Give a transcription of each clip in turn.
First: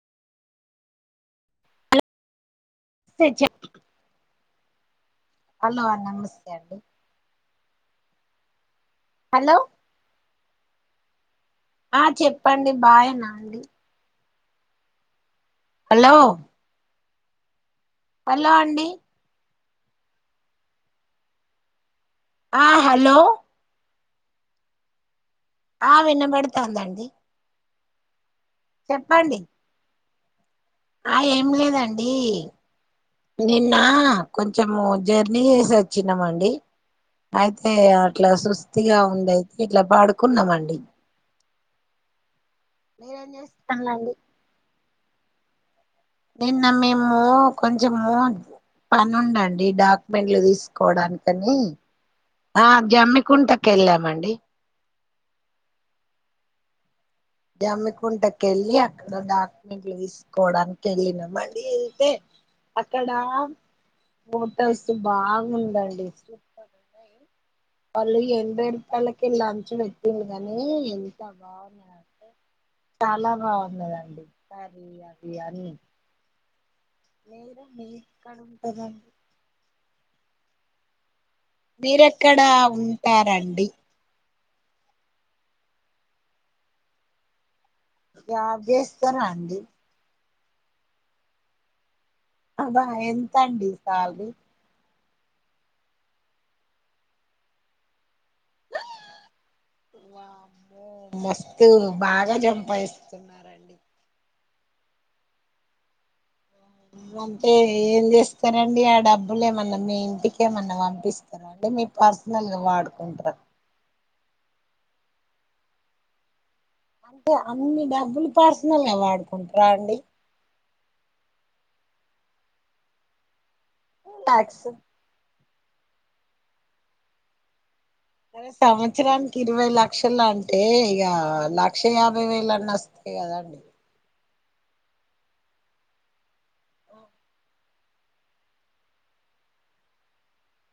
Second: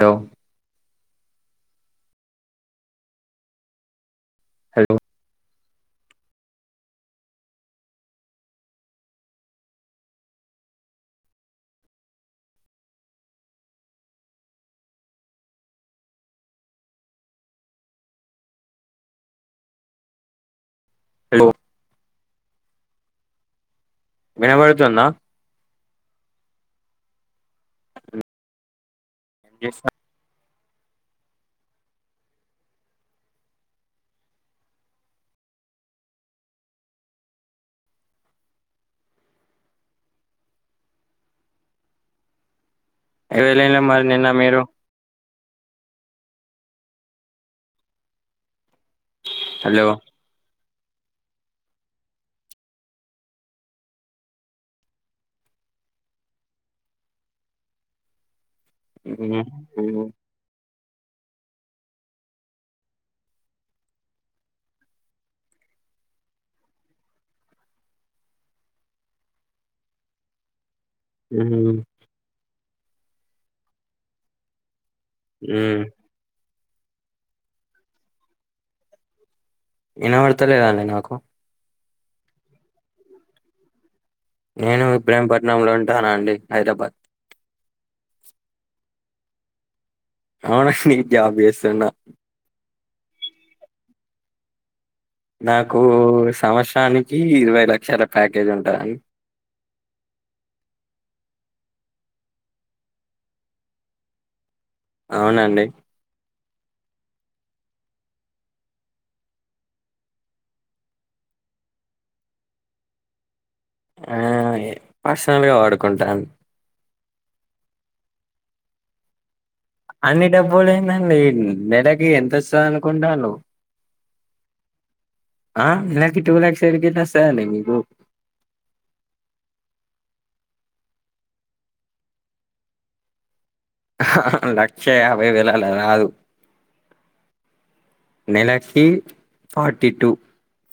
హో hello [inaudible] hello అహ నమస్తే అండి హలో ఆ చెప్పండి బాగేనా అండి హలో హలో అండి హలో ఆ హలో వినబడుతుందా ఆ వినబడుతాందండి చెప్పండి ఆ ఏమి లేదండి నిన్న కొంచము జర్నీ చేసి వచ్చినాము అండి అయితే అట్లా సుస్తిగా ఉందియితే ఇట్లా పాడుకున్నాము అండి ఎల్ల లేదా మరి చేస్తాలండి నిన్న మీరు నిన్న మేము కొంచెము పని ఉండండి హలో డాక్యుమెంట్లు తీసు కోడానికని ఆ జమ్మి కుంటకి వెళ్ళామండి జమ్మకుంటకెళ్ళి అక్కడ డాక్లు తీసుకోవడానికి వెళ్లినమండి వెళ్తే అక్కడ హోటల్స్ బాగుందండి వాళ్ళు ఎనభై రూపాయలకి లంచం పెట్టిర్రు కానీ ఎంత బాగున్నాదంటే చాలా బాగున్నదండి. ఇది అది అన్ని. మీరు ఎక్కడ ఉంటారు అండి. వినపడతలేదండి నాకు. మీరెక్కడా ఉంటారండి. నేను ఇబ్రహీంపట్నంలో ఉంటాను అండి హైదరాబాద్. జాబ్ చేస్తారా అండి. ఆహ్ నేను జాబ్ చేస్తున్నా. అబ్బా ఎంతండి సాలరీ. నాకు సంవత్సరానికి ఇరవై లక్షలు. వామ్మో. మస్తు బాగా సంపాదిస్తున్నారండి. అవునండి. అంటే ఏం చేస్తారండి ఆ డబ్బులు ఏమన్నా మీ ఇంటికి ఏమన్నా పంపిస్తారాండి. మీ పర్సనల్గా వాడుకుంటారా. ఆహ్ పర్సనల్గా వాడుకుంటానండి. అంటే అన్ని డబ్బులు పర్సనల్గా వాడు. అన్ని డబ్బులు ఏందండి నెలకి ఎంత వస్తది అనుకుంటుంర్రు. ట్యాక్స్. ఆహ్ నెలకి టూ లాక్స్ ఏడికేళ్లి వస్తాయండి మీకు. అరే సంవత్సరానికి ఇరవై లక్షలు అంటే ఇగా లక్ష యాభై వేల అన్న వస్తాయి. కదండి. ఆహ్ లక్ష యాభై వేలల్లా అలాకాదు. నెలకి ఫార్టీ టూ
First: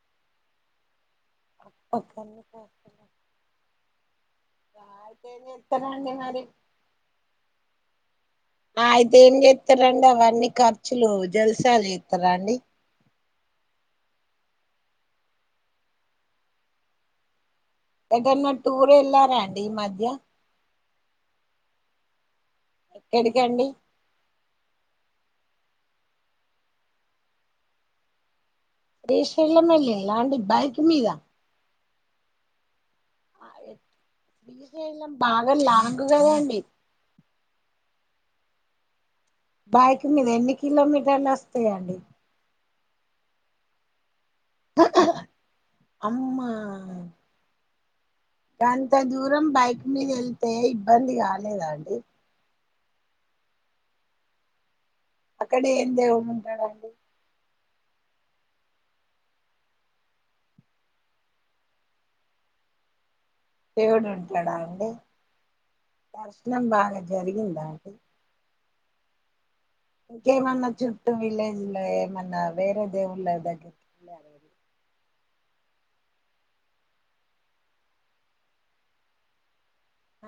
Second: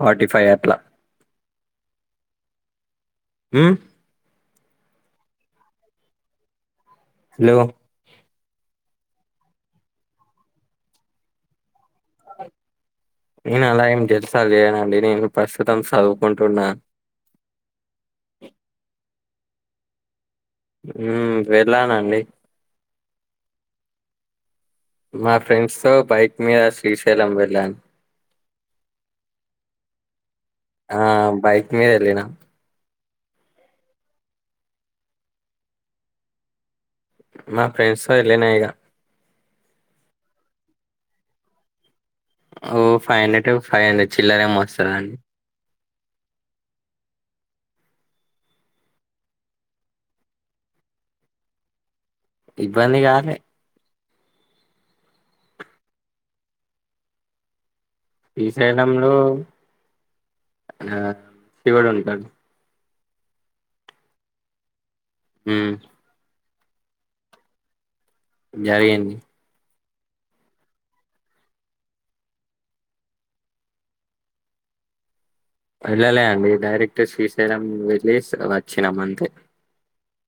ఫార్టీ ఫైవ్ అట్లా. ఓకే అండి మరి. ఉమ్. అవేం చేస్తారు అండి మరి. హలో. ఆహ్ అయితే ఏం చేస్తారండి అవన్నీ ఖర్చులు జల్సాలు చేస్తారాండి. నేను అలా ఏం జల్సాలు చేయనండి నేను ప్రస్తుతం చదువుకుంటున్నా. ఏంటన్నా టూర్ వెళ్ళారాండి ఈ మధ్య. ఉమ్ వెళ్ళానండి. ఎడికండి. మా ఫ్రెండ్స్ తో బైక్ మీద శ్రీశైలం వెళ్ళాను. శ్రీశైలం వెళ్ళింరాండి బైక్ మీద. [unintelligible] వేళ్లినం శ్రీశైలం బాగా లాంగ్ కదా అండి. మా ఫ్రెండ్స్ తో వెళ్ళినాయిగా. బైక్ మీద ఎన్ని కిలోమీటర్లు వస్తాయండి. ఓ five hundred two five hundred చిల్లరేమో వస్తదండి. అమ్మా. గంత దూరం బైక్ మీద వెళ్తే ఇబ్బంది కాలేదాండి ఇబ్బంది కాలే. అక్కడ ఏం దేవుడు ఉంటాడండి. శ్రీశైలంలో ఆహ్ శివుడు ఉంటాడు. దేవుడు ఉంటడా అండి హ్మ్ ప్రయాణం బాగా జరిగిందా అండి జరిగింది ఇంకేమన్నా చుట్టూ విలేజ్ లో ఏమన్నా వేరే దేవుళ్ళ దగ్గర్కి [inaudible] వెళ్ళలే అండి డైరెక్ట్ శ్రీశైలం వెల్లేస్ వచ్చినామంతే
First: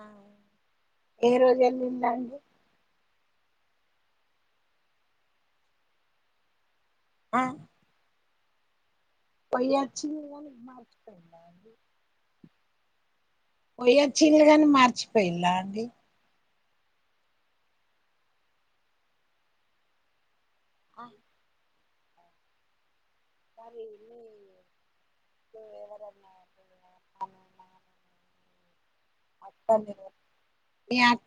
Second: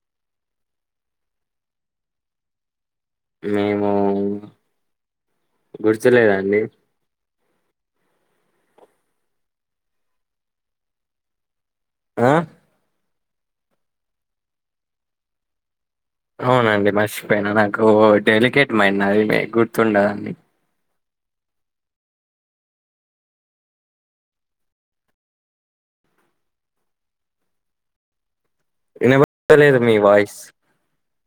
ఆ ఏ రోజువేలిండ్రండి మేము గుర్తులేదండి ఆ పోయొచ్చి మర్చిపోయిండ్రా అండి ఆ పోయియొచ్చిన్రు కానీ మర్చిపోయిందండి అవునండి మర్చిపోయిన నాకు డెలికేట్ మైండ్నది అది గుర్తుండదండి ఆ మరి ఇవి ఎవరెవన్నా ఆ వినబతలేదు మీ వాయిస్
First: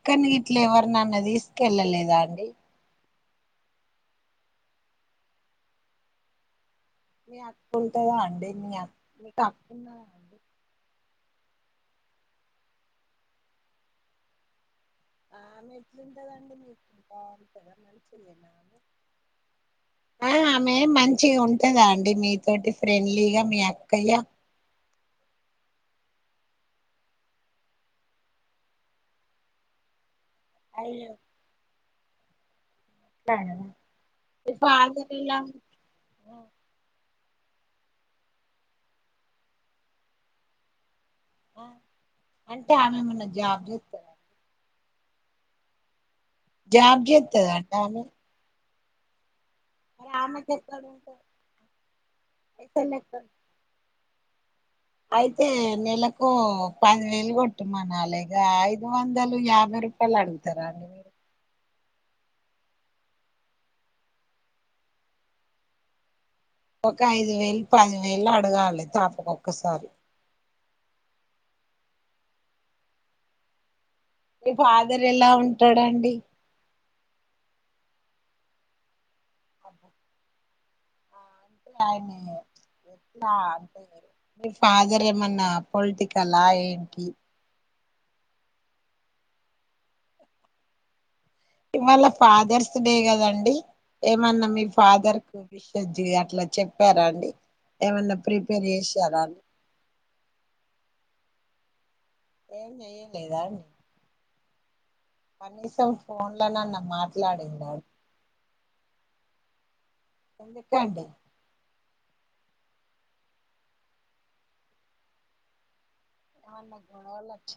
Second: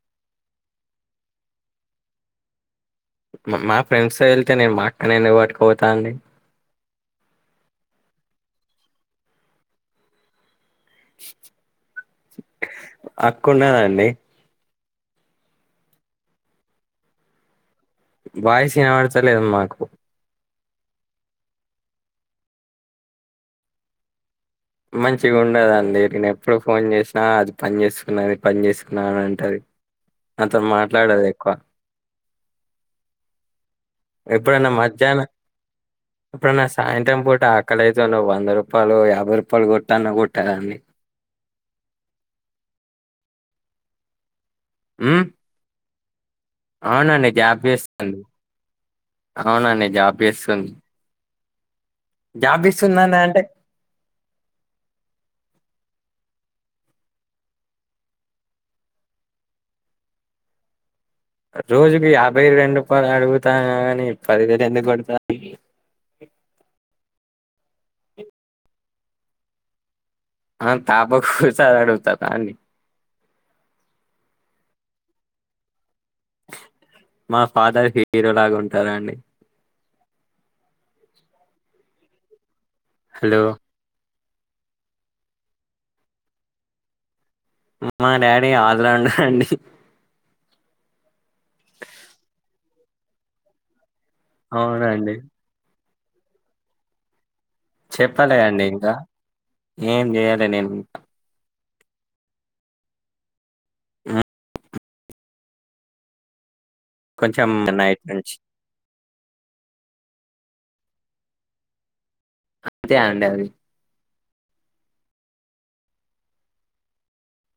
కానీ ఇట్లా ఎవర్నైనా తీసుకెళ్ళలేదా అండి మా ఫ్రెండ్స్ వెళ్తే నేను మా అక్కని ఎందుకుపాటుకుపోతాండి మీ అక్కు ఉంటందా అండి మీ మీకు అక్క ఉన్నదా అండి అక్కునదండి ఆమెట్లుంటదండి మీకు బొంటద వయిస్ వినబతలేద్ మాకు మె మంచిగా ఉంటందా అండి మీతోటి ఫ్రెండ్లీగా మీ అక్కయ్య మంచిగా ఉండదండి నేను ఎప్పుడు ఫోన్ చేసినా అది పని చేసుకున్నది పని చేసుకున్నా అని అంటది నాతోను మాట్లాడదు ఎక్కువ తెగదా ఎప్పుడన్న మధ్యాహ్న ఆ ఎప్పుడన్న సాయంత్రం పో కాలేజలో వంద రూపాయలు యాభై రూపాయలు కొట్టన్న కుట్టేదాన్ని ఆ అంటే ఆమె ఏమన్నా జాబ్ చెత్తర ఆమ్ జాబ్ అవునండి చేస్తదా జాబ్ అండి ఆమె చేస్తుంది అవునండి మరి జాబ్ ఆమెకి చేస్తుంది ఎక్కడ ఉంటది పైసలు జాబిస్తుందానా ఎక్కడ అంటే అయితే నెలకు పదివేలు కొట్టుమనలే ఇగ ఐదు వందలు యాభై టిప్పల్ అడుగుతారా మీరు రోజుకు యాభై రెండు రూపాయలు అడుగుతా కాని పదివేలు ఎందుకు కొడతాది ఒక ఐదు వేలు పది వేలు అడగాలి తప్పకొకసారి మనం తాపకోసారి అడుగుతారండీ మీ ఫాదర్ ఎలా ఉంటాడండి మా ఫాదర్ హీరో లాగా ఉంటారా అండి అహ అంటే ఆయనేనే ఎట్లా హలో అంటే నేను మీ ఫాదర్ ఏమన్నా పొలిటికల్ల ఏంటి మా డాడీ ఆజాలండు ఫ్రెండ్ ఇవాళ ఫాదర్స్ డే కదండి ఏమన్నా మీ అవునండి ఫాదర్ సజ్జి అట్లా చెప్పారా అండి ఏమన్నా చెప్పలే అండి ప్రిపేర్ ఇంకా చేసారా ఏం చేయాలి నేను ఇంకా ఏ ఏం లేదా మ్మ్. కనీసం ఫోన్లోనన్న కొంచెం మాట్లాడింద నైట్ నుంచి ఎంతకంట అంతే అనండి అది ఆన్న గొడవలు వచ్చ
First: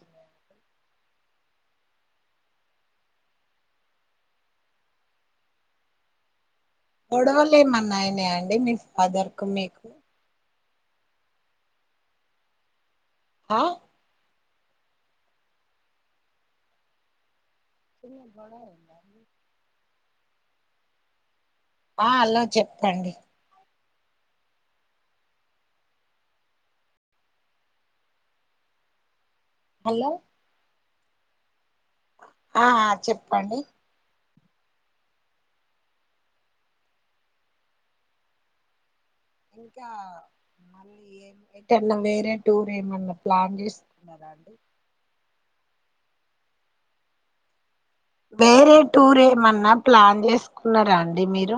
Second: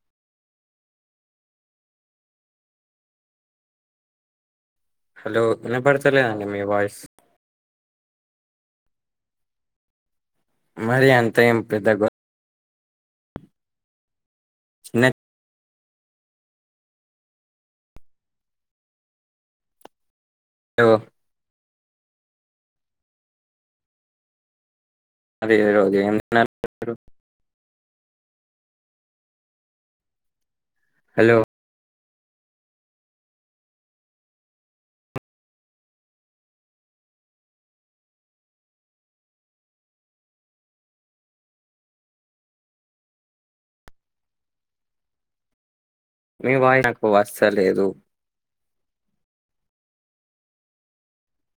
హలో వినపడుతలా గొడవలు ఏమన్నా అయినాయా అండి మీ ఫాదర్ కు మీకు మరి అంత ఏం పెద్ద గో హా న్న చెప్పాలా వద్దా అవ ఆ అలో చెప్పండి అదే రో ఎం రు హలో హలో ఆ ఆ చెప్పండి ఇంకా మళ్ళీ ఏ ఎదన్నా వేరే టూర్ ఏమన్నా ప్లాన్ చేస్తున్నారా అండి మీ వాయి నాకు వస్తలేదు వేరే టూర్ ఏమన్నా ప్లాన్ చేసుకున్నారా అండి మీరు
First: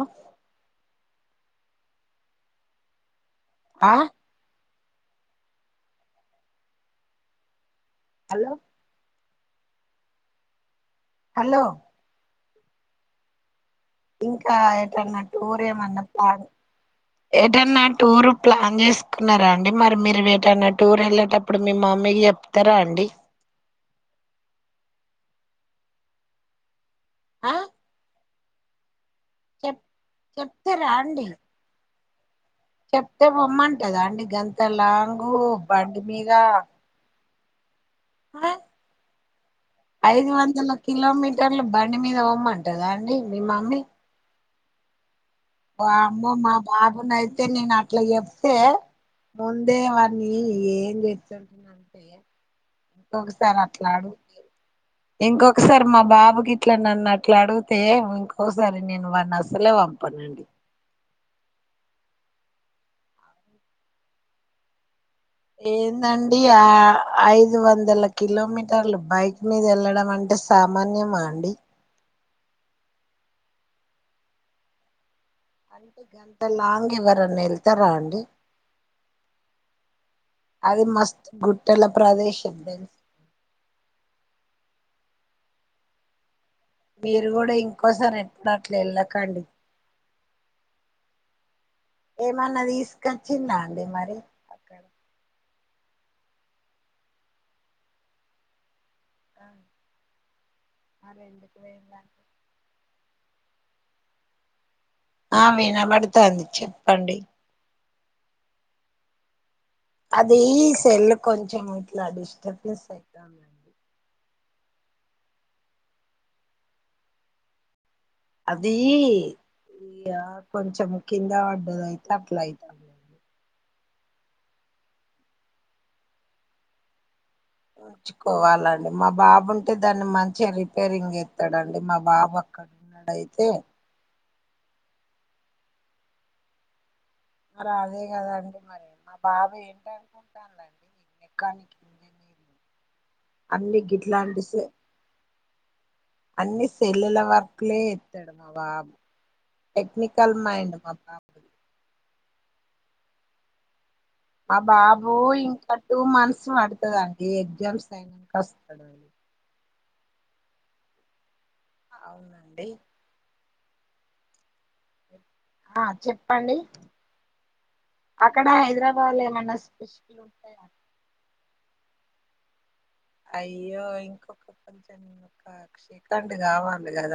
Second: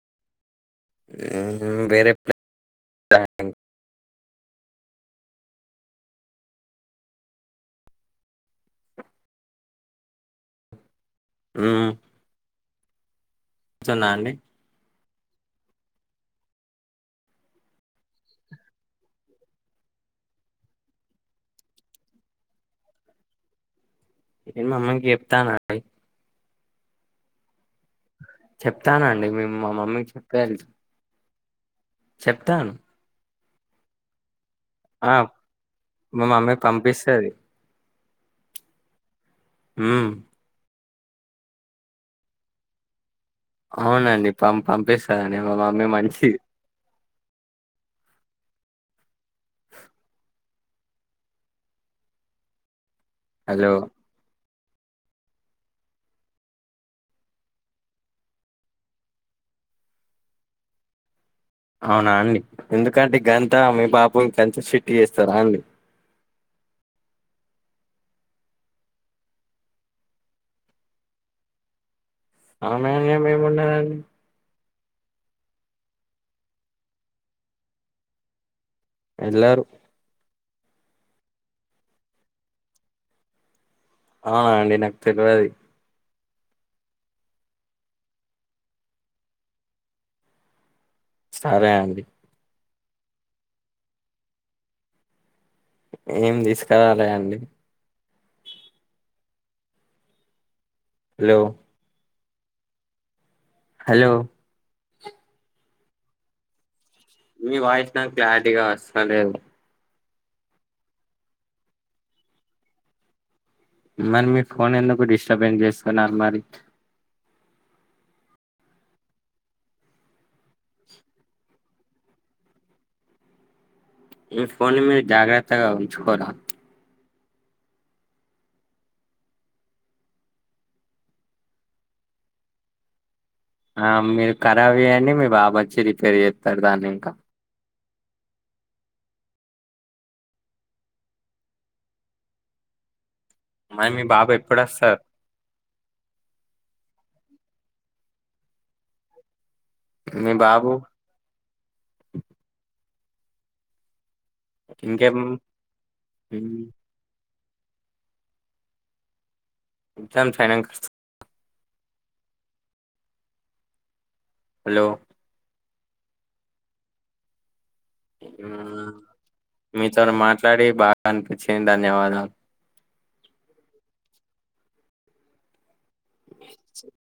ఉహు వేరే ఆ హలో హలో చెప్తున్నా అండి ఇంకా ఎటన్న టూరె ఎమన్నా ప్లాన్ ఏటన్నా టూర్ ప్లాన్ చేసుకున్నారా అండి మరి మీరు ఏటన్నా టూర్ వెళ్ళేటప్పుడు మేము మీరు చెప్తారా అండి నేను మా అమ్మకు చెప్తా ఆ చెప్తానండి మేము మా చెప్ మమ్మీకి చెప్పే వెళ్దు చెప్తారా అండి చెప్తాను అయితే బొమ్మంటదా అండి గంత ఆ లాగు బండి మా మీద మమ్మీ పంపిస్తది ఉమ్ ఐదు గంటలకు కిలోమీటర్లు బండి మీద పోమ్మంటదా అండి మీ మమ్మీ అవునండి పం పంపిస్తదని మమ్మీ మంచిది అవునయితే నేను అట్లా చెప్తే ముందే వాన్నీ ఏం చేస్తుంటున్నాను ఇంకొకసారి హలో అట్లాడు మీరు ఇంకొకసారి మా బాబుకి ఇట్లా నన్ను అట్లా అడిగితే ఇంకోసారి నేను వాన్నీ అసలే పంపనండి అవునా అండి ఎందుకంటగంతా మీ బాబు ఏందండి ఆహ్ ఐదు. ఐదు వందల కిలోమీటర్లు బైక్ మీద వెళ్లడం అంటే సామాన్యమా అండి. ఆమే మేము ఏంమున్నామండి. అంటే గంత లాంగ్ ఎవరన్నా వెళ్తారా అండి. ఎల్లారు. అది మస్తు గుట్టల ప్రదేశం తెలుసా. ఆహ్ అండి నాకు తెలువది. మీరు కూడా ఇంకోసారి ఎట్లాంటేంట్లా వెళ్ళకండి. సరే అండి. నచ్చిందా అండి మరి అక్కడ. ఏం తీసుకురాలేదండి. ఆహ్. మరి హలో ఎందుకు పోయింరండి. హలో. ఆహ్ వినబడుతోంది చెప్పు. మీ వాయిస్ నాకు క్లారిటీగా వస్తలేదు. అది సెల్ కొంచెం ఇట్లా డిస్టర్బ్నెస్ అయిత ఉంది అండి. మరి మీ ఫోన్ ఎందుకు డిస్టర్బెన్స్ చేసుకున్నారు మరి. అదీ. ఇక కొంచెం కింద పడ్డది అయితే అట్లా అయితోంది. మీ ఫోన్ని మీరు జాగ్రత్తగా ఉంచుకోరా. ఉంచుకోవాలండి మా బాబు ఉంటే దాన్ని మంచిగా రిపేరింగ్ చేత్తాడండి మా బాబు అక్కడ. ఉన్నాడైతే. ఆహ్ మీరు ఖరాబ్ చేయండి మీ బాబు వచ్చి రిపేర్ చేస్తాడు దాన్ని ఇంకా. మరి అదే కదండి మరి మా బాబు ఏంటానుకుంటున్నారండి మెకానిక్ ఇంజనీర్. అన్ని మరి మీ బాబు గిట్లాంటి ఎప్పుడు సె వస్తాడు. అన్ని సెల్లుల వర్కులే చేత్తాడు మా బాబు. మీ టెక్నికల్ బాబు మైండ్ మా బాబుది. ఆహ్ బాబు ఇంకేం ఇంకా టూ మంత్స్ పడుతదంటా. ఈ ఎగ్జామ్స్ అయినాంక వస్తాడంట. ఎంతైనా ఫైనాన్స్. ఆహ్ అవునండి. హలో. ఆహ్ చెప్పండి. అక్కడ ఉమ్ హైదరాబాద్ లో ఏమన్నా మీతోని స్పెషల్ ఉంటాయా మాట్లాడి బాగా అనిపించింది ధన్యవాదాలు. అయ్యో ఇంకొక కొంచెం ఒక సెకండ్ కావాలి కదా.